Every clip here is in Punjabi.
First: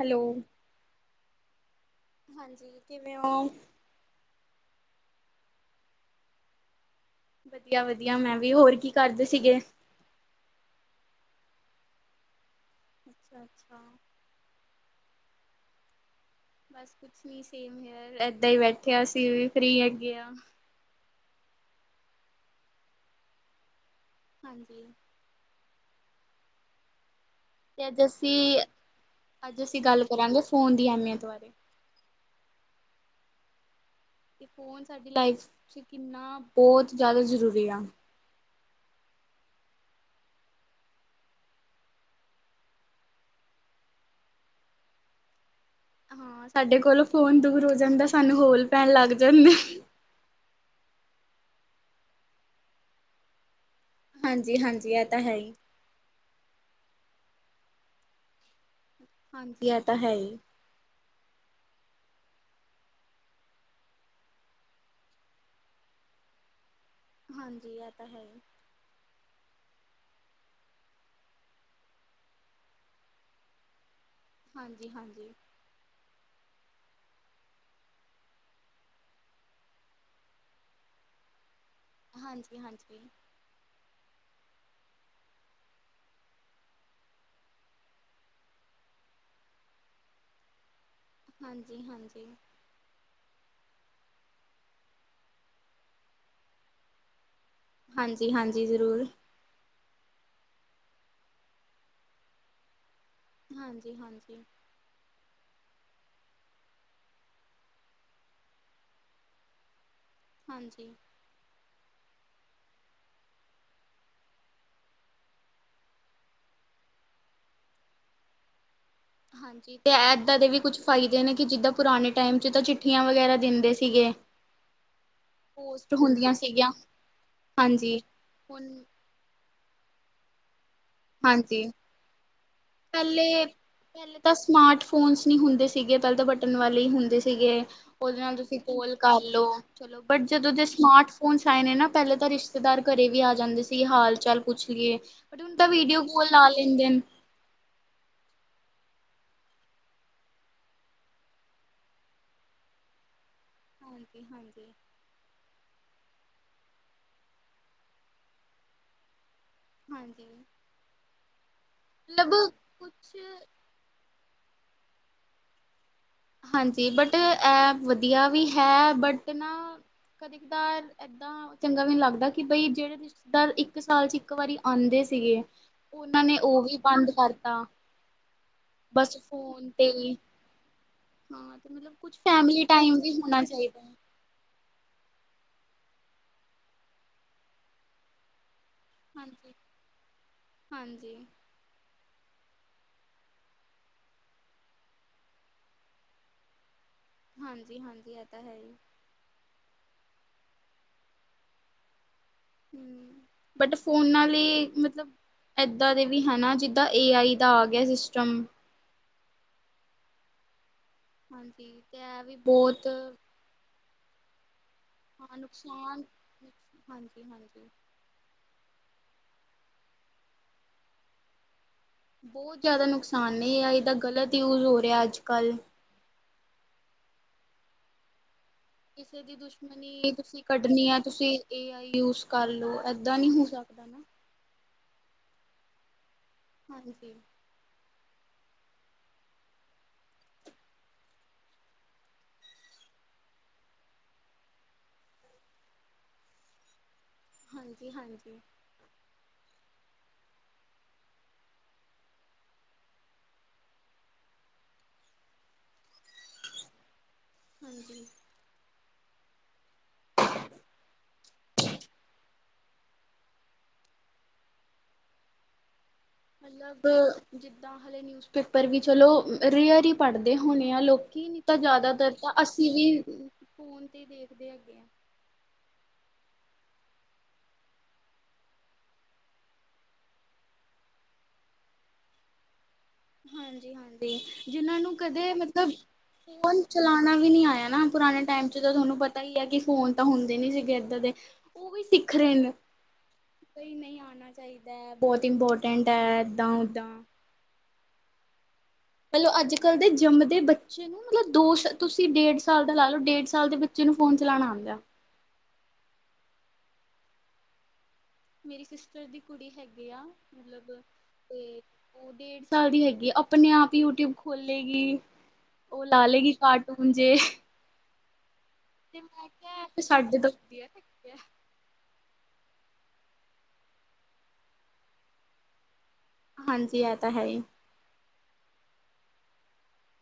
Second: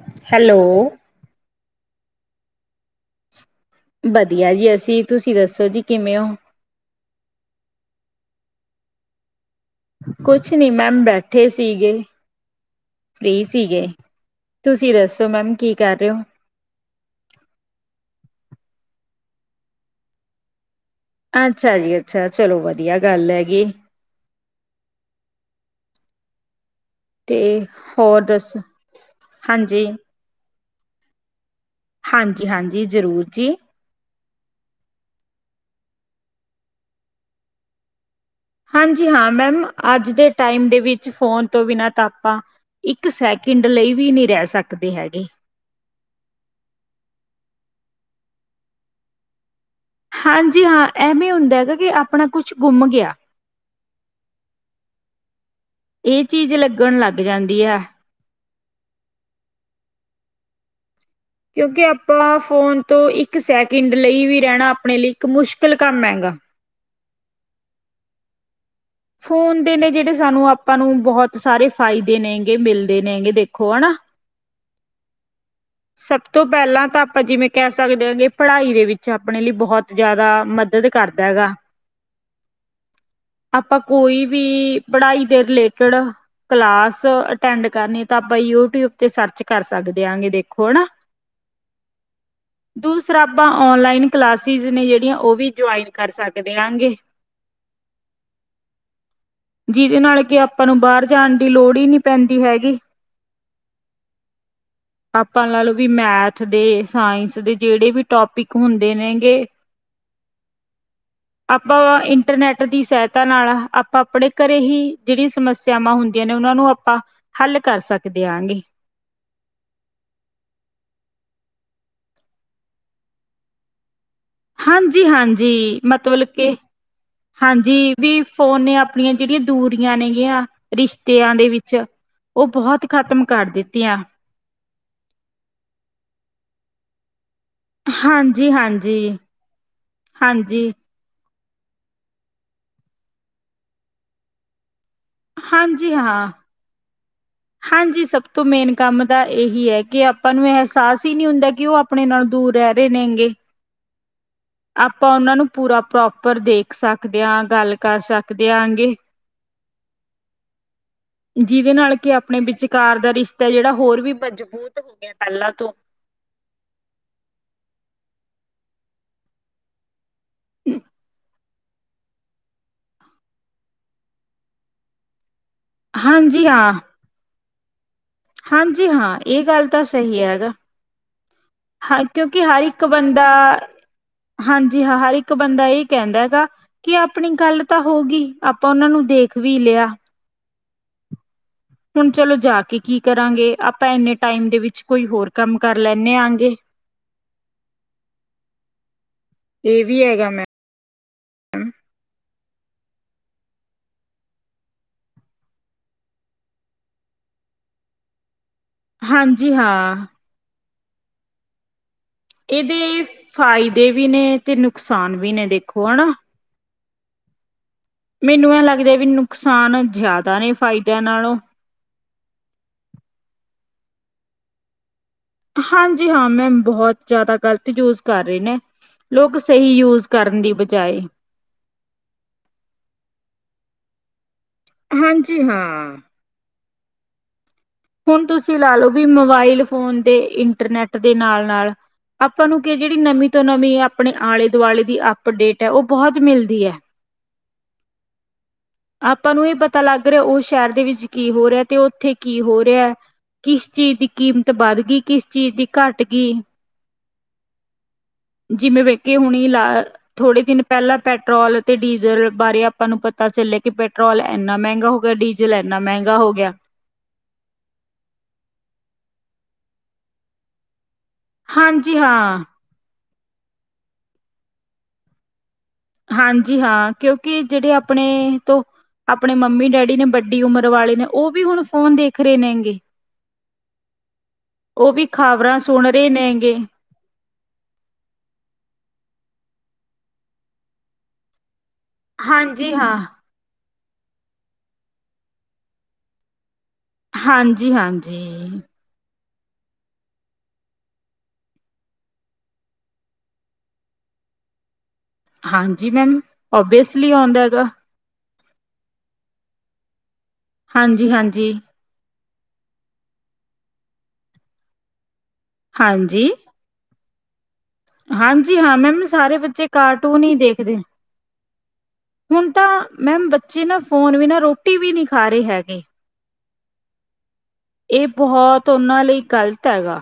ਹੈਲੋ। ਹੈਲੋ, ਹਾਂਜੀ ਕਿਵੇਂ ਔ? ਵਧੀਆ ਜੀ ਅਸੀਂ ਤੁਸੀਂ ਦੱਸੋ ਜੀ ਕਿਵੇਂ ਹੋ, ਵਧੀਆ ਵਧੀਆ ਮੈਂ ਵੀ ਹੋਰ ਕੀ ਕਰਦੇ ਸੀਗੇ, ਕੁਛ ਨਹੀਂ ਮੈਮ ਬੈਠੇ ਸੀਗੇ, ਸਹੀ ਅੱਛਾ-ਅੱਛਾ ਸੀਗੇ, ਤੁਸੀਂ ਦੱਸੋ ਮੈਮ ਕੀ ਕਰ ਰਹੇ ਹੋ? ਬਸ ਕੁਛ ਨੀ ਸੇਮ ਹੇਅਰ ਏਦਾਂ ਹੀ ਬੈਠਿਆ ਅਸੀਂ ਵੀ ਫਰੀ ਹੇਗੇ ਆ। ਅੱਛਾ ਜੀ ਅੱਛਾ ਚਲੋ ਵਧੀਆ ਗੱਲ ਹੈ ਗੀ, ਹਾਂਜੀ, ਤੇ ਅੱਜ ਹੋਰ ਅਸੀਂ ਦੱਸੋ ਅੱਜ ਅਸੀਂ ਹਾਂਜੀ, ਗੱਲ ਕਰਾਂਗੇ ਫੋਨ ਦੀ ਅਹਿਮੀਅਤ ਬਾਰੇ, ਹਾਂਜੀ ਹਾਂਜੀ ਜ਼ਰੂਰ ਜੀ, ਅਤੇ ਫੋਨ ਸਾਡੀ ਲਾਈਫ ਚ ਕਿੰਨਾ ਬਹੁਤ ਜ਼ਿਆਦਾ ਜ਼ਰੂਰੀ ਆ। ਹਾਂਜੀ ਹਾਂ ਮੈਮ ਅੱਜ ਦੇ ਟਾਈਮ ਦੇ ਵਿੱਚ ਫੋਨ ਤੋਂ ਬਿਨਾਂ ਤਾਂ ਆਪਾਂ ਇੱਕ ਸੈਕਿੰਡ ਲਈ ਵੀ ਨਹੀਂ ਰਹਿ ਸਕਦੇ ਹੈਗੇ। ਹਾਂ ਸਾਡੇ ਕੋਲੋਂ ਫੋਨ ਦੂਰ ਹੋ ਜਾਂਦਾ ਸਾਨੂੰ ਹੋਲ ਪੈਣ ਲੱਗ ਜਾਂਦੇ। ਹਾਂਜੀ, ਹਾਂ ਐਵੇਂ ਹੁੰਦਾ ਹੈਗਾ ਕਿ ਆਪਣਾ ਕੁਛ ਗੁੰਮ ਗਿਆ। ਹਾਂਜੀ ਹਾਂਜੀ ਇਹ ਤਾਂ ਹੈ ਹੀ, ਇਹ ਚੀਜ਼ ਲੱਗਣ ਲੱਗ ਜਾਂਦੀ ਹੈ, ਹਾਂਜੀ ਇਹ ਤਾਂ ਹੈ ਹੀ, ਕਿਉਂਕਿ ਆਪਾਂ ਫ਼ੋਨ ਤੋਂ ਇੱਕ ਸੈਕਿੰਡ ਲਈ ਵੀ ਰਹਿਣਾ ਆਪਣੇ ਲਈ ਇੱਕ ਮੁਸ਼ਕਲ ਕੰਮ ਹੈਗਾ। ਹਾਂਜੀ ਇਹ ਤਾਂ ਹੈ ਹੀ, ਫੋਨ ਦੇ ਨੇ ਜਿਹੜੇ ਸਾਨੂੰ ਆਪਾਂ ਨੂੰ ਬਹੁਤ ਸਾਰੇ ਫਾਇਦੇ ਨੇਗੇ ਮਿਲਦੇ ਨੇਗੇ ਦੇਖੋ ਹਨਾ। ਹਾਂਜੀ, ਹਾਂਜੀ। ਸਭ ਤੋਂ ਪਹਿਲਾਂ ਤਾਂ ਆਪਾਂ ਜਿਵੇਂ ਕਹਿ ਸਕਦੇ ਹਾਂ ਕਿ ਪੜ੍ਹਾਈ ਦੇ ਵਿੱਚ ਆਪਣੇ ਲਈ ਬਹੁਤ ਜ਼ਿਆਦਾ ਮਦਦ ਕਰਦਾ ਹੈਗਾ। ਹਾਂਜੀ, ਹਾਂਜੀ। ਆਪਾਂ ਕੋਈ ਵੀ ਪੜ੍ਹਾਈ ਦੇ ਰਿਲੇਟਡ ਕਲਾਸ ਅਟੈਂਡ ਕਰਨੀ ਤਾਂ ਆਪਾਂ ਯੂਟੀਊਬ ਤੇ ਸਰਚ ਕਰ ਸਕਦੇ ਆਾਂਗੇ ਦੇਖ ਥੋੜਾ ਹਾਂਜੀ, ਹਾਂਜੀ। ਆਪਾਂ ਔਨਲਾਈਨ ਕਲਾਸਿਸ ਨੇ ਜਿਹੜੀਆਂ ਉਹ ਵੀ ਜੁਆਇਨ ਕਰ ਸਕਦੇ ਆਗੇ। ਹਾਂਜੀ, ਹਾਂਜੀ। ਜ਼ਰੂਰ। ਜਿਹਦੇ ਨਾਲ ਕਿ ਆਪਾਂ ਨੂੰ ਬਾਹਰ ਜਾਣ ਦੀ ਲੋੜ ਈ ਨੀ ਪੈਂਦੀ ਹੈਗੀ। ਹਾਂਜੀ, ਹਾਂਜੀ। ਆਪਾਂ ਲਾ ਲਓ ਵੀ ਮੈਥ ਦੇ ਸਾਇੰਸ ਦੇ ਜਿਹੜੇ ਵੀ ਟੋਪਿਕ ਹੁੰਦੇ ਨੇਗੇ ਹਾਂਜੀ। ਆਪਾਂ ਇੰਟਰਨੈਟ ਦੀ ਸਹਾਇਤਾ ਨਾਲ ਆਪਾਂ ਆਪਣੇ ਘਰੇ ਹੀ ਜਿਹੜੀਆਂ ਸਮੱਸਿਆਵਾਂ ਹੁੰਦੀਆਂ ਨੇ ਉਹਨਾਂ ਨੂੰ ਆਪਾਂ ਹੱਲ ਕਰ ਸਕਦੇ ਹਾਂਗੇ। ਹਾਂਜੀ ਤੇ ਏਦਾਂ ਦੇ ਵੀ ਕੁਛ ਫਾਇਦੇ ਨੇ ਕਿ ਜਿੱਦਾਂ ਪੁਰਾਣੇ ਟਾਈਮ ਚ ਤਾਂ ਚਿੱਠੀਆਂ ਵਗੈਰਾ ਦਿੰਦੇ ਸੀਗੇ। ਹਾਂਜੀ, ਹਾਂਜੀ ਪੋਸਟ ਮਤਲਬ ਹੁੰਦੀਆਂ ਕੇ ਸੀਗੀਆਂ, ਹਾਂਜੀ ਵੀ ਫੋਨ ਹੁਣ ਨੇ ਆਪਣੀਆਂ ਜਿਹੜੀਆਂ ਦੂਰ ਦੀਆਂ ਨੇਗਿਆ। ਰਿਸ਼ਤਿਆਂ ਦੇ ਹਾਂਜੀ ਵਿੱਚ ਉਹ ਬਹੁਤ ਖ਼ਤਮ ਕਰ ਪਹਿਲੇ ਦਿੱਤੀਆਂ ਪਹਿਲੇ ਤਾਂ ਸਮਾਰਟ ਫੋਨਸ ਨਹੀਂ ਹੁੰਦੇ ਸੀਗੇ ਪਹਿਲੇ ਤਾਂ ਬ ਕੱਟਣ ਵਾਲੇ ਹੁੰਦੇ ਸੀ। ਸੀਗੇ ਉਹਦੇ ਨਾਲ ਹਾਂਜੀ ਤੁਸੀਂ ਪੋਲ ਹਾਂਜੀ ਕਰ ਲੋ ਚਲੋ ਬਟ ਜਦੋਂ ਦੇ ਹਾਂਜੀ ਸਮਾਰਟ ਹੁਣ ਸਾਈਨ ਨਾ ਪਹਿਲੇ ਤਾਂ ਰਿਸ਼ਤੇਦਾਰ ਘਰੇ ਵੀ ਆ ਜਾਂਦੇ ਸੀ ਹਾਲ ਚਾਲ ਪੁੱਛ ਲਿਏ। ਬਟ ਹੁਣ ਤਾਂ ਹਾਂਜੀ ਵੀਡੀਓ ਹਾਂ ਕੋਲ ਲਾ ਲੈਂਦੇ ਨੇ। ਹਾਂਜੀ, ਸਭ ਤੋਂ ਮੇਨ ਕੰਮ ਤਾਂ ਇਹੀ ਹੈ ਕਿ ਆਪਾਂ ਨੂੰ ਅਹਿਸਾਸ ਹੀ ਨਹੀਂ ਹੁੰਦਾ ਕਿ ਉਹ ਆਪਣੇ ਨਾਲ ਦੂਰ ਰਹਿ ਰੇਨੇਗੇ। ਹਾਂਜੀ-ਹਾਂਜੀ। ਆਪਾਂ ਉਹਨਾਂ ਨੂੰ ਪੂਰਾ ਪ੍ਰੋਪ ਪਰ ਦੇਖ ਸਕਦੇ ਹਾਂ। ਗੱਲ ਕਰ ਸਕਦੇ ਆਂ ਅੱਗੇ ਹਾਂਜੀ ਜਿਹਦੇ ਨਾਲ ਕਿ ਆਪ ਆਪਣੇ ਮਤਲਬ ਵਿਚਕਾਰ ਦਾ ਕੁਛ ਰਿਸ਼ਤਾ ਜਿਹੜਾ ਹੋਰ ਵੀ ਮਜ਼ਬੂਤ [unintelligible] ਪਹਿਲਾਂ ਤੋਂ। ਹਾਂਜੀ, ਬਟ ਐੱਪ ਵਧੀਆ ਵੀ ਹੈ ਬਟ ਨਾ ਕਦੇ ਕਦਾਰ ਏਦਾਂ ਚੰਗਾ ਵੀ ਨ ਲੱਗਦਾ ਕਿ ਬਈ ਜਿਹੜੇ ਰਿਸ਼ਤੇਦਾਰ ਇੱਕ ਸਾਲ 'ਚ ਇੱਕ ਵਾਰੀ ਆਂਦੇ ਸੀਗੇ ਉਹਨਾਂ ਨੇ ਹਾਂਜੀ ਉਹ ਹਾਂ ਵੀ ਬੰਦ ਕਰ [inaudible] ਹਾਂਜੀ, ਹਾਂ। ਇਹ ਗੱਲ ਤਾਂ ਸਹੀ ਹੈਗਾ। ਹਾਂ ਤੇ ਮਤਲਬ ਹਾਂ, ਕੁਛ ਕਿਉਂਕਿ ਹਰ ਫੈਮਿਲੀ ਇੱਕ ਟਾਈਮ ਵੀ ਬੰਦਾ। ਹੋਣਾ ਚਾਹੀਦਾ ਹੈ ਹਾਂਜੀ, ਹਾਂ। ਹਰ ਇੱਕ ਬੰਦਾ ਇਹ ਕਹਿੰਦਾ ਹੈਗਾ ਕਿ ਆਪਣੀ ਗੱਲ ਤਾਂ ਹੋ ਗਈ ਉਹਨਾਂ ਨੂੰ ਦੇਖ ਹਾਂਜੀ ਵੀ ਲਿਆ [inaudible] ਹੁਣ ਚਲੋ ਜਾ ਕੇ ਕੀ ਕਰਾਂਗੇ ਆਪਾਂ ਇੰਨੇ ਟਾਈਮ ਦੇ ਵਿੱਚ ਕੋਈ ਹੋਰ ਕੰਮ ਕਰ ਲੈਣੇ ਆ ਅੱਗੇ [inaudible] ਫ੍ਰੀ ਹੈਗਾ ਮੈਂ ਬਟ ਫੋਨਾਂ ਲਈ ਮਤਲਬ ਏਦਾਂ ਦੇ ਵੀ ਹੈ ਨਾ ਜਿੱਦਾਂ ਏ ਆਈ ਦਾ ਆ ਗਿਆ ਸਿਸਟਮ ਹਾਂਜੀ ਹਾਂ [inaudible] ਬਹੁਤ ਇਹਦੇ ਫਾਇਦੇ ਦੇ ਵੀ ਨੇ ਤੇ ਨੂੰ ਨੁਕਸਾਨ ਵੀ ਨੇ ਦੇਖੋ ਹੈਨਾ ਹ [inaudible] ਮੈਨੂੰ ਐ ਲੱਗ ਰਿਹੈ ਵੀ ਨੁਕਸਾਨ ਜਾਦਾ ਨੇ ਫਾਇਦਿਆਂ ਨਾਲੋਂ ਬਹੁਤ ਜ਼ਿਆਦਾ ਨੁਕਸਾਨ ਨਹੀਂ ਹੈ ਇਹਦਾ ਗ਼ਲਤ ਯੂਜ਼ ਹੋ ਰਿਹਾ ਅੱਜ ਹਾਂਜੀ ਹਾਂ ਮੈਮ ਬਹੁਤ ਜਿਆਦਾ ਗ਼ਲਤ ਯੂਜ਼ ਕਰ ਰਹੇ ਨੇ [unintelligible] ਲੋਕ ਸਹੀ ਯੂਜ ਦੁਸ਼ਮਣੀ ਕਰਨ ਤੁਸੀਂ ਦੀ ਕੱਢਣੀ ਹੈ ਬਜਾਏ ਤੁਸੀਂ ਏ ਆਈ ਯੂਜ਼ ਕਰ ਲੋ ਏਦਾਂ ਨੀ ਹੋ ਸਕਦਾ [inaudible] ਹਾਂਜੀ ਹਾਂ [inaudible] ਹੁਣ ਤੁਸੀਂ ਲਾ ਲਓ ਵੀ ਮੋਬਾਈਲ ਫੋਨ ਦੇ ਇੰਟਰਨੈਟ ਦੇ ਨਾਲ ਨਾਲ ਆਪਾਂ ਨੂੰ ਕਿ ਜਿਹੜੀ ਨਵੀਂ ਤੋਂ ਨਵੀਂ ਆਪਣੇ ਆਲੇ ਦੁਆਲੇ ਦੀ ਅਪਡੇਟ ਹੈ ਉਹ ਬਹੁਤ ਮਿਲਦੀ ਹੈ ਆਪਾਂ ਨੂੰ ਇਹ [inaudible] ਪਤਾ ਲੱਗ ਰਿਹਾ ਉਹ ਸ਼ਹਿਰ ਦੇ ਵਿੱਚ ਕੀ ਹੋ ਰਿਹਾ ਤੇ ਉੱਥੇ ਕੀ ਹੋਰ ਹੈ ਕਿਸ ਚੀਜ਼ ਦੀ ਕੀਮਤ ਵੱਧ ਗਈ ਕਿਸ ਚੀਜ਼ ਦੀ ਘੱਟ ਗਈ ਹਾਂਜੀ ਹਾਂਜੀ ਜੀਵੇੈਂ ਵੇਖ ਕਿ ਹੁਣੀ ਲਾ ਥੋੜੇ ਦਿਨ ਪਹਿਲਾਂ ਪੈਟਰੋਲ ਅਤੇ ਡੀਜ਼ਲ ਬਾਰੇ ਆਪਾਂ ਨੂੰ ਪਤਾ ਚੱਲਿਆ ਕਿ ਪੈਟਰੋਲ ਇੰਨਾ ਮਹਿੰਗਾ ਹੋ ਗਿਆ ਡੀਜ਼ਲ ਇੰਨਾ ਮਹਿੰਗ ਮਤਲਬ ਜਿੱ ਤਾਂ ਹਾਲੇ ਨਿਊਜ਼ਪੇਪਰ ਵੀ ਚਲੋ ਰੇਅਰ ਹੀ ਪੜ੍ਹਦੇ ਹੋਣੇ ਆ ਲੋਕ ਕੀ ਨਹੀਂ ਤਾਂ ਹਾਂਜੀ ਜ਼ਿਆਦਾਤਰ ਤਾਂ ਹਾਂ ਅਸੀਂ ਵੀ ਫੋਨ ਤੇ ਦੇਖਦੇ ਹੈਗੇ ਆ ਹਾਂਜੀ ਹਾਂ ਕਿਉਂਕਿ ਜਿਹੜੇ ਆਪਣੇ ਤੋਂ ਆਪਣੇ ਮੰਮੀ ਡੈਡੀ ਨੇ ਵੱਡੀ ਉਮਰ ਵਾਲੇ ਨੇ ਉਹ ਵੀ ਹੁਣ ਫੋਨ ਦੇਖ ਰਹੇ ਨੇਗੇ ਹਾਂਜੀ ਹਾਂਜੀ ਜਿਨਾਂ ਉਹ ਨੂੰ ਵੀ ਕਦੇ ਖ਼ਬਰਾਂ ਮਤਲਬ ਸੁਣ ਰਹੇ ਨੇਗੇ ਫੋਨ ਚਲਾਉਣਾ ਵੀ ਨੀ ਆਇਆ ਨਾ ਪੁਰਾਣੇ ਟਾਈਮ ਚ ਤਾਂ ਤੁਹਾਨੂੰ ਪਤਾ ਹੀ ਹੈ ਕਿ ਫੋਨ ਤਾਂ ਹੁੰਦੇ ਨੀ ਸੀਗੇ ਏਦਾਂ ਦੇ ਉਹ ਵੀ ਸਿੱਖ ਰਹੇ ਨੇ ਹਾਂਜੀ ਹਾਂ ਣਾ ਚਾਹੀਦਾ ਹੈ ਬਹੁਤ ਇੰਪੋਰਟੈਂਟ ਹੈ ਏਦਾਂ ਦਾਂ, ਹਾਂਜੀ ਹਾਂਜੀ, ਅੱਜ ਕੱਲ ਦੇ ਜੰਮਦੇ ਬੱਚੇ ਨੂੰ ਮਤਲਬ ਦੋ ਤੁਸੀਂ ਡੇਢ ਸਾਲ ਦਾ ਲਾ ਲਓ ਡੇਢ ਸਾਲ ਦੇ ਬੱਚੇ ਨੂੰ ਫੋਨ ਚਲਾਣਾ ਆਦਾ। ਹਾਂਜੀ ਮੈਮ ਓਬਵੀਅਸਲੀ ਆਉਦਾ ਗਾ, ਮੇਰੀ ਸਿਸਟਰ ਦੀ ਕੁੜੀ ਹੈਗੀ ਆ। ਮਤਲਬ ਹਾਂਜੀ ਤੇ ਹਾਂਜੀ ਉਹ ਡੇੜ, ਸੱਲ ਦੀ ਹੈਗੀ ਆਪਣੇ ਆਪ ਹੀ ਯੂਟੀਊਬ ਖੋਲੇਗੀ। ਉਹ ਲਾ ਹਾਂਜੀ ਲਏਗੀ ਕਾਰਟੂਨ, ਜੇ, ਹਾਂਜੀ ਹਾਂ ਤੇ ਮੈਮ ਮੈਂ ਸਾਰੇ ਕਿਹਾ ਬੱਚੇ ਤੇ ਸਾਡੇ ਕਾਰਟੂਨ ਤੋਂ ਹੀ ਵਧੀਆ ਦੇਖਦੇ, ਲੱਗਿਆ। ਹੁਣ ਤਾਂ ਮੈਮ ਬੱਚੇ ਨਾ ਫੋਨ ਵੀ ਨਾ ਰੋਟੀ ਵੀ ਨਹੀਂ ਖਾ ਰਹੇ ਹੈਗੇ, ਹਾਂਜੀ ਇਹ ਤਾਂ ਹੈ ਹੀ, ਇਹ ਬਹੁਤ ਉਹਨਾਂ ਲਈ ਗ਼ਲਤ ਹੈਗਾ।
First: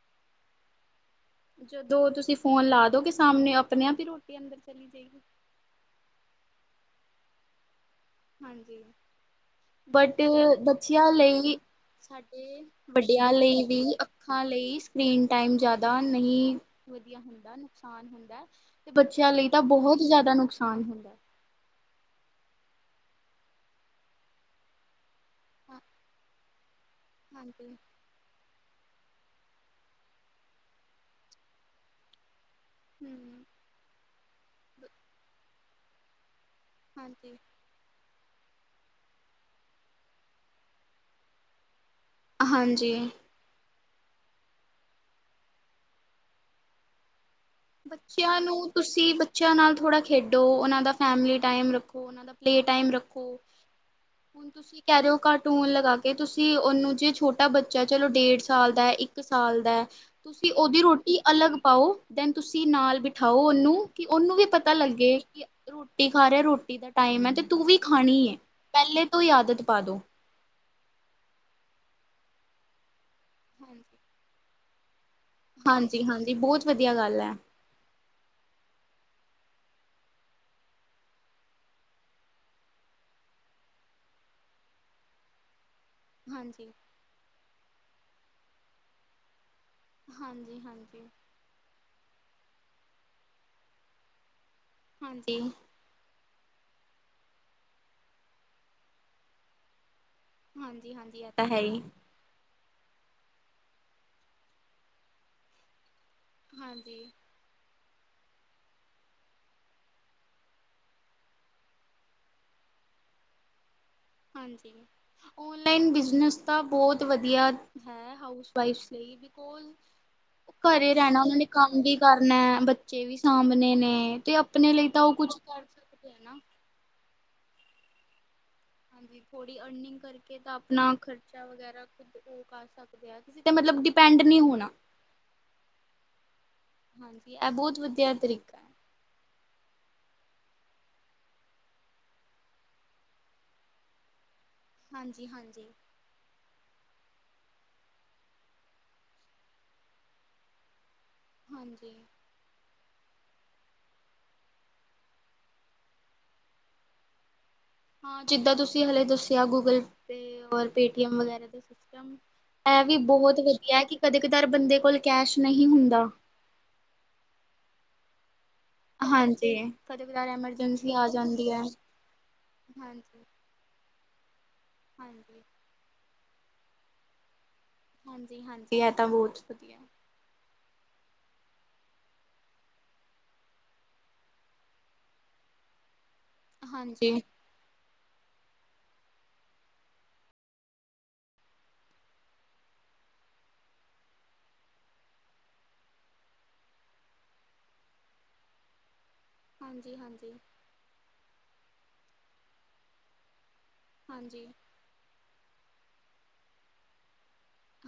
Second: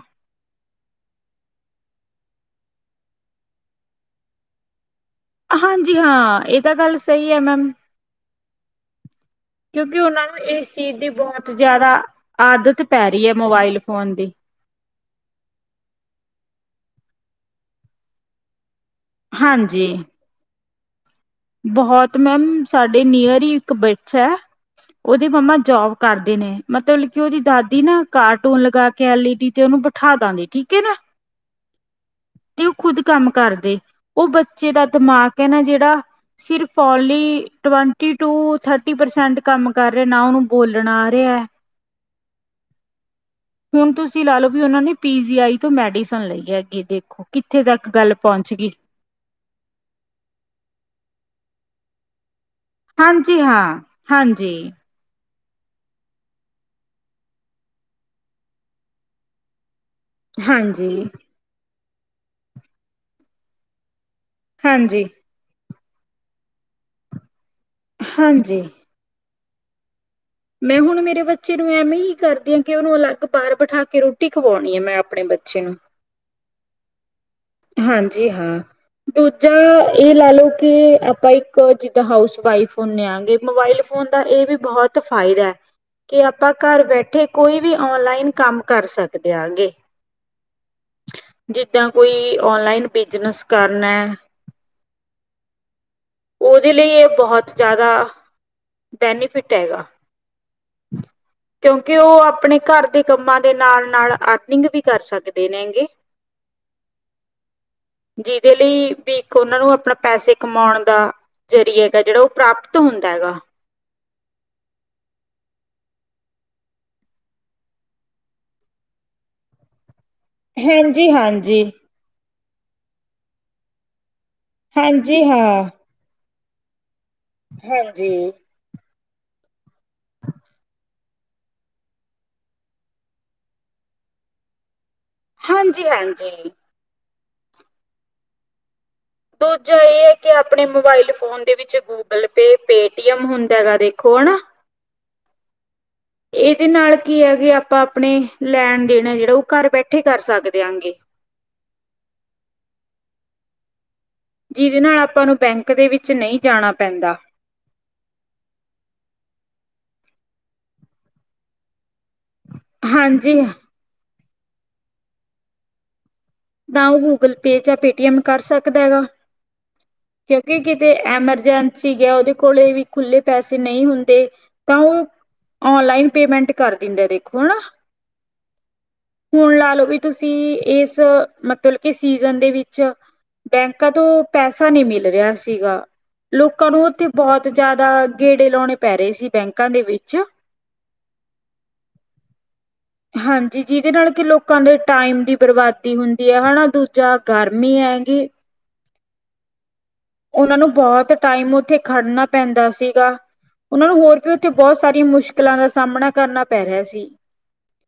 ਜਦੋਂ ਤੁਸੀਂ ਫੋਨ ਲਾ ਦੋਗੇ ਸਾਹਮਣੇ ਆਪਣੇ ਆਪ ਹੀ ਰੋਟੀ ਅੰਦਰ ਚਲੀ ਜਾਏਗੀ। ਹਾਂਜੀ ਹਾਂ ਇਹ ਤਾਂ ਗੱਲ ਸਹੀ ਹੈ ਮੈਮ, ਹਾਂਜੀ ਕਿਉਂਕਿ ਬਟ ਉਹਨਾਂ ਨੂੰ ਇਸ ਚੀਜ਼ ਦੀ ਬੱਚਿਆਂ ਬਹੁਤ ਲਈ ਜ਼ਿਆਦਾ ਸਾਡੇ ਆਦਤ ਪੈ ਰਹੀ ਵੱਡਿਆਂ ਹੈ ਲਈ ਮੋਬਾਇਲ ਵੀ ਫੋਨ ਦੀ ਅੱਖਾਂ ਲਈ ਸਕ੍ਰਰੀਨ ਟਾਈਮ ਜ਼ਿਆਦਾ ਨਹੀਂ, ਵਧੀਆ ਹੁੰਦਾ ਨੁਕਸਾਨ ਹੁੰਦਾ। ਤੇ ਬੱਚਿਆਂ ਲਈ ਤਾਂ ਹਾਂਜੀ ਬਹੁਤ ਜ਼ਿਆਦਾ ਨੁਕਸਾਨ ਹੁੰਦਾ। ਬਹੁਤ ਮੈਮ ਸਾਡੇ ਨੀਅਰ ਹੀ ਇੱਕ ਬੱਚਾ, ਉਹਦੀ ਮੰਮਾ ਹਾਂ ਜੋਬ ਕਰਦੇ ਨੇ, ਮਤਲਬ ਕਿ ਉਹਦੀ ਹਾਂਜੀ ਦਾਦੀ ਨਾ ਕਾਰ ਟੁਨ ਲਗਾ ਕੇ ਐਲ ਈ ਡੀ ਚ ਉਹਨੂੰ ਬਿਠਾ ਦਿੰਦੀ ਠੀਕ ਹੈ ਨਾ, ਤੇ ਉਹ ਖੁਦ ਕੰਮ ਹੂੰ ਕਰਦੇ, ਉਹ ਬੱਚੇ ਦਾ ਦਿਮਾਗ ਹੈ ਨਾ ਜਿਹੜਾ ਜਿਹੜਾ ਸਿਰਫ ਹਾਂਜੀ only twenty two thirty percent ਕੰਮ ਕਰ ਰਿਹਾ ਨਾ ਉਹਨੂੰ ਬੋਲਣ ਆ ਰਿਹਾ। ਹਾਂਜੀ, ਹੁਣ ਤੁਸੀਂ ਲਾ ਲਓ ਵੀ ਉਹਨਾਂ ਨੇ ਪੀ ਜੀ ਆਈ ਤੋਂ ਮੈਡੀਸਨ ਲਈ ਹੈਗੀ ਦੇਖੋ ਕਿੱਥੇ ਤੱਕ ਗੱਲ ਬੱਚਿਆਂ ਪਹੁੰਚ ਨੂੰ ਗੀ। ਤੁਸੀਂ ਬੱਚਿਆਂ ਨਾਲ ਥੋੜ੍ਹਾ ਖੇਡੋ ਉਹਨਾਂ ਦਾ ਫੈਮਲੀ ਟਾਈਮ ਰੱਖੋ, ਉਹਨਾਂ ਦਾ ਟਾਈਮ ਰੱਖੋ ਹਾਂਜੀ ਹਾਂ, ਹੁਣ ਹਾਂਜੀ। ਤੁਸੀਂ ਕਹਿ ਰਹੇ ਓ ਘੱਟ ਟੂਨ ਲਗਾ ਕੇ ਤੁਸੀਂ ਉਹਨੂੰ ਜੇ ਛੋਟਾ ਬੱਚਾ ਚਲੋ ਡੇਢ ਸਾਲ ਦਾ ਇੱਕ ਸਾਲ ਦਾ ਤੁਸੀਂ ਉਹਦੀ ਹਾਂਜੀ, ਰੋਟੀ ਅਲੱਗ ਪਾਓ। ਦੈਨ ਤੁਸੀਂ ਨਾਲ ਬਿਠਾਓ ਉਹਨੂੰ ਕਿ ਉਹਨੂੰ ਵੀ ਪਤਾ ਹਾਂਜੀ, ਲੱਗੇ ਕਿ ਰੋਟੀ ਖਾ ਰਿਆ ਰੋਟੀ ਦਾ ਟਾਈਮ ਐ ਤੇ ਤੂੰ ਵੀ ਖਾਣੀ ਏ ਹਾਂਜੀ। ਪਹਿਲੇ ਤੋਂ ਈ ਆਦਤ ਪਾ ਦੋ। ਮੈਂ ਹੁਣ ਮੇਰੇ ਬੱਚੇ ਨੂੰ ਐਵੇਂ ਈ ਕਰਦੀ ਆ ਕੀ ਓਨੂੰ ਅਲੱਗ ਬਾਹਰ ਬਠਾ ਕੇ ਰੋਟੀ ਖਵਾਉਣੀ ਐ ਮੈਂ ਆਪ ਹਾਂਜੀ-ਹਾਂਜੀ ਬੋਤ ਵਧੀਆ ਗੱਲ ਐ। ਹਾਂਜੀ ਹਾਂ ਦੂਜਾ ਏਹ ਲਾ ਲੌ ਕਿ ਆਪਾਂ ਇੱਕ ਜਿੱਦਾਂ ਹਾਊਸ ਵਾਈਫ ਹੁੰਨੇ ਆ ਗੇ ਮੋਬਾਈਲ ਫੋਨ ਦਾ ਏ ਵੀ ਬਹੁਤ ਫਾਇਦਾ। ਕਿ ਆਪਾਂ ਹਾਂਜੀ ਘਰ ਬੈਠੇ ਕੋਈ ਵੀ ਓਨਲਾਈਨ ਕੰਮ ਕਰ ਸਕਦੇ ਆਗੇ। ਹਾਂਜੀ-ਹਾਂਜੀ, ਕੀ ਔਨਲਾਈਨ ਬਿਜਨਸ ਕਰਨਾ। ਹਾਂਜੀ। ਓਦੇ ਲਈ ਏ ਬਹੁਤ ਜ਼ਿਆਦਾ ਬੈਨੀਫਿਟ ਐ ਗਾ। ਹਾਂਜੀ-ਹਾਂਜੀ ਇਹ ਤਾਂ ਹੈ ਈ। ਆਪਣੇ ਘਰ ਦੇ ਕੰਮਾਂ ਦੇ ਨਾਲ-ਨਾਲ ਅਰਨਿੰਗ ਵੀ ਕਰ ਸਕਦੇ ਨੇ ਗੇ। ਹਾਂਜੀ। ਜਿਦੇ ਲਈ ਵੀ ਇੱਕ ਉਹਨਾਂ ਨੂੰ ਆਪਣਾ ਪੈਸੇ ਕਮਾਉਣ ਦਾ ਜ਼ਰੀਆ ਗਾ ਜੇੜਾ ਓਹ ਪ੍ਰਾਪਤ ਹੁੰਦਾ ਐਗਾ। ਹਾਂਜੀ ਓਨਲਾਈਨ ਬਿਜ਼ਨਸ ਤਾਂ ਬੋਤ ਵਧੀਆ ਹੈ ਹਾਊਸਵਾਈਫ਼ਸ ਲਈ ਬਿਕੌਜ ਓ ਘਰੇ ਰਹਿਣਾ ਓਨਾ ਨੇ ਹਾਂਜੀ-ਹਾਂਜੀ, ਕੰਮ ਵੀ ਕਰ ਅਪਣਾ ਬੱਚੇ ਵੀ ਸਾਂਭਣੇ ਨੇ ਤੇ ਆਪਣੇ ਲਈ ਤਾਂ ਓ ਹਾਂਜੀ ਕੁੱਛ ਕਰ ਹਾਂ। ਸਕਦੇ ਆ ਨਾ। ਹਾਂਜੀ। ਹਾਂਜੀ ਥੋੜ੍ਹੀ ਅਰਨਿੰਗ ਕਰਕੇ ਤਾਂ ਆਪਣਾ ਖਰਚਾ ਵਗੈਰਾ ਖੁਦ ਓ ਕਰ ਸਕਦੇ ਆ ਕਿਸੇ ਤੇ ਮਤਲਬ ਡਿਪੈਂਡ ਨੀ ਹੋਣਾ। ਹਾਂਜੀ-ਹਾਂਜੀ ਹਾਂਜੀ ਐ ਬੋਤ ਵਧੀਆ ਤਰੀਕਾ ਐ ਦੂਜਾ ਏ ਐ ਕਿ ਆਪਣੇ ਮੋਬਾਇਲ ਫੋਨ ਦੇ ਵਿੱਚ ਗੂਗਲ ਪੇ ਪੇਟੀਅਮ ਹੁੰਦਾ ਗਾ ਦੇਖੋ ਹਨਾ ਹਾਂਜੀ-ਹਾਂਜੀ ਇਦੇ ਨਾਲ ਕੀ ਆ ਕੀ ਆਪਾਂ ਆਪਣੇ ਲੈਣ ਦੇਣ ਐ ਜੇੜਾ ਓ ਘਰ ਬੈਠੇ ਕਰ ਸਕਦੇ ਆਂਗੇ। ਹਾਂਜੀ। ਜਿਦੇ ਨਾਲ ਆਪਾਂ ਨੂੰ ਬੈਂਕ ਦੇ ਵਿੱਚ ਨਈ ਜਾਣਾ ਪੈਂਦਾ। ਹਾਂ ਜਿੱਦਾਂ ਤੁਸੀਂ ਹਲੇੇ ਦੱਸਿਆ ਗੂਗਲ ਪੇ ਓਰ ਪੇਟੀਐਮ ਵਗੈਰਾ [unintelligible] ਐ ਵੀ ਬਹੁਤ ਹਾਂਜੀ ਵਧੀਆ ਕੀ ਕਦੇ ਕਦਾਰ ਬੰਦੇ ਕੋਲ ਕੈਸ਼ ਨਹੀਂ ਹੁੰਦਾ ਨਾ ਓ ਗੂਗਲ ਪੇ ਜਾਂ ਪੇਟੀਐਮ ਕਰ ਸਕ ਕਦਾ ਗਾ ਹਾਂਜੀ ਕਦੇ ਕਦਾਰ ਕਿਉਂਕਿ ਕਿਤੇ ਐਮਰਜੈਂਸੀ ਆ ਜਾਂਦੀ ਹੈ ਐਮਰਜੈਂਸੀ ਗਿਆ ਓਦੇ ਕੋਲ ਵੀ ਖੁੱਲੇ ਹਾਂਜੀ ਪੈਸੇ ਨਈ ਹੁੰ ਤੇ ਤਾਂ ਓ ਹਾਂਜੀ ਓਨਲਾਈਨ ਪੇਮੈਂਟ ਕਰ ਦਿੰਦਾ ਦੇਖੋ ਹਨਾ ਹਾਂਜੀ ਹਾਂਜੀ ਇਹ ਤਾਂ ਬਹੁਤ ਹੁਣ ਲਾ ਵਧੀਆ ਲਓ ਵੀ ਤੁਸੀਂ ਇਸ ਮਤਲਬ ਕਿ ਸੀਜਨ ਦੇ ਵਿੱਚ ਬੈਂਕਾਂ ਤੋਂ ਪੈਸਾ ਨਹੀ ਮਿਲ ਰਿਹਾ ਸੀਗਾ ਲੋਕਾਂ ਨੂੰ ਉੱਥੇ ਹਾਂਜੀ, ਹਾਂਜੀ-ਹਾਂਜੀ, ਬਹੁਤ ਜ਼ਿਆਦਾ ਦਾ ਗੇੜੇ ਲਾਉਣੇ ਪੈ ਰਹੇ ਸੀ ਬੈਂਕਾਂ ਦੇ ਵਿਚ [unintelligible] ਹਾਂਜੀ ਜਿਦੇ ਨਾਲ ਕਿ ਲੋਕਾਂ ਦੇ ਟਾਈਮ ਦੀ ਬਰਬਾਦੀ ਹੁੰਦੀ ਹੈ ਦੂਜਾ ਗਰਮੀ ਹੈਂਗੀ ਹਾਂਜੀ, ਉਹਨਾਂ ਨੂੰ ਬਹੁਤ ਟਾਈਮ ਉੱਥੇ ਖੜਨਾ ਪੈਂਦਾ ਸੀਗਾ ਉਹਨਾਂ ਨੂੰ ਹੋਰ ਵੀ ਉੱਥੇ ਹਾਂਜੀ-ਹਾਂਜੀ, ਬਹੁਤ ਸਾਰੀਆਂ ਮੁਸ਼ਕਿਲਾਂ ਦਾ ਸਾਹਮਣਾ ਕਰਨਾ ਪੈ ਰਿਹਾ ਸੀ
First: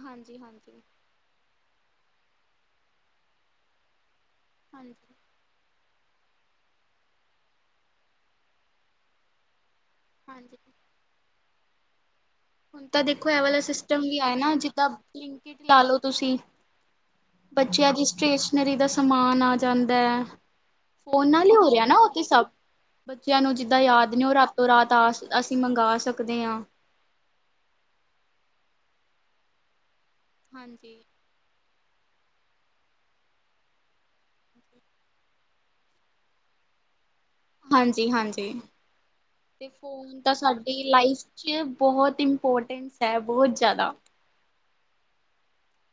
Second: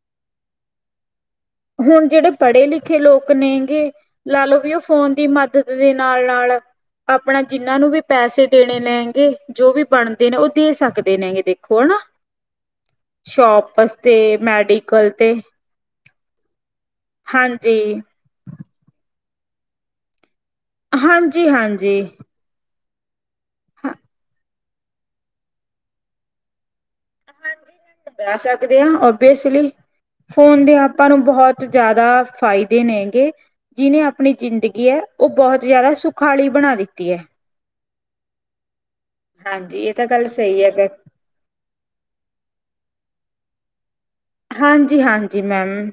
ਹਾਂਜੀ ਹਾਂਜੀ ਹੁਣ ਜਿਹੜੇ ਪੜ੍ਹੇ ਲਿਖੇ ਲੋਕ ਨੇਗੇੇ ਲਾ ਲਓ ਵੀ ਉਹ ਫੋਨ ਹਾਂਜੀ ਦੀ ਮਦਦ ਦੇ ਨਾਲ ਨਾਲ ਆਪਣਾ ਜਿੰਨਾਂ ਨੂੰ ਵੀ ਪੈਸੇ ਦੇਣੇ ਲੈਗੇ ਜੋ ਵੀ ਬਣਦੇ ਨੇ ਉਹ ਹਾਂਜੀ ਦੇ ਸਕਦੇ ਨੇ ਦੇ ਕੌਣ ਹੁਣ ਤਾਂ ਦੇਖੋ ਇਹ ਵਾਲਾ ਸਿਸਟਮ ਵੀ ਹੈ ਨਾ ਜਿੱਦਾਂ ਮੈਡੀਕਲ ਤੇ ਬਲਿੰਕੀਟ ਲਾ ਲੋੋ ਤੁਸੀਂ ਹਾਂਜੀ ਬੱਚਿਆਂ ਦੀ ਸਟੇਸ਼ਨਰੀ ਦਾ ਮਾਨ ਆ ਜਾਂਦਾ ਏ ਫੋਨ ਨਾਲ ਹਾਂਜੀ ਹੀ ਹੋ ਰਿਹਾ ਨਾ ਹਾਂਜੀ ਉਥੇ ਹਾਂ ਸਭ ਬੱਚਿਆਂ ਨੂੰ ਜਿੱਦਾਂ ਯਾਦ ਨੇ ਉਹ ਰਾਤੋ ਰਾਤ ਆ ਅਸੀਂ ਮੰਗ ਸਕਦੇ ਹਾਂ ਹਾਂਜੀ ਕਹਿ ਸਕਦੇ ਹਾਂ ਓਵੀਅਸਲੀ ਫੋਨ ਦੇ ਹਾਂਜੀ, ਆਪਾਂ ਨੂੰ ਬਹੁਤ ਜ਼ਿਆਦਾ ਫਾਇਦੇ ਨੇਗੇ ਜਿਹਨੇ ਆਪਣੀ ਜ਼ਿੰਦਗੀ ਹੈ ਉਹ ਬਹੁਤ ਜ਼ਿਆਦਾ ਸੁਖਾਲੀ ਬਣਾ ਦਿੱਤੀ ਹੈ ਹਾਂਜੀ ਹਾਂਜੀ ਤੇ ਹਾਂਜੀ ਇਹ ਫੋਨ ਗੱਲ ਤਾਂ ਸਹੀ ਹੈ ਸਾਡੀ ਗ ਲਾਈਫ ਚ ਬਹੁਤ ਇੰਪੋਰਟੈਂਸ ਹੈ ਬਹੁਤ ਜ਼ਿਆਦਾ ਹਾਂਜੀ ਹਾਂਜੀ ਮੈਮ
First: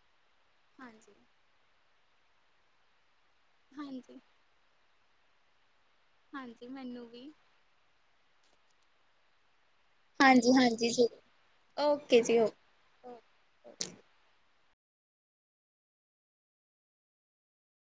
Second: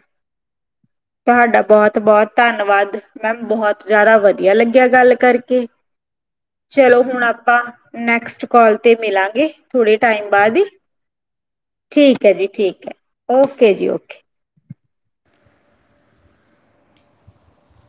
ਹਾਂਜੀ, ਤੁਹਾਡਾ ਬਹੁਤ ਬਹੁਤ ਧੰਨਵਾਦ ਮੈਮ ਬਹੁਤ ਹਾਂਜੀ। ਜ਼ਿਆਦਾ ਵਧੀਆ ਲੱਗੀ ਿਆ ਗੱਲ ਕਰਕੇ ਹਾਂਜੀ ਚਲੋ ਮੈਨੂੰ ਵੀ ਹੁਣ ਆਪਾਂ ਨੈਕਸਟ ਕਾਲ ਤੇ ਮਿਲਾਂਗੇ ਥੋੜੇ ਟਾਈਮ ਹਾਂਜੀ ਬਾਅਦ ਹੀ ਹਾਂਜੀ ਜੀ ਓਕੇ ਠੀਕ ਹੈ ਜੀ ਓਕੇ ਠੀਕ ਹੈ ਓ ਓਕੇ ਜੀ ਓਕੇ,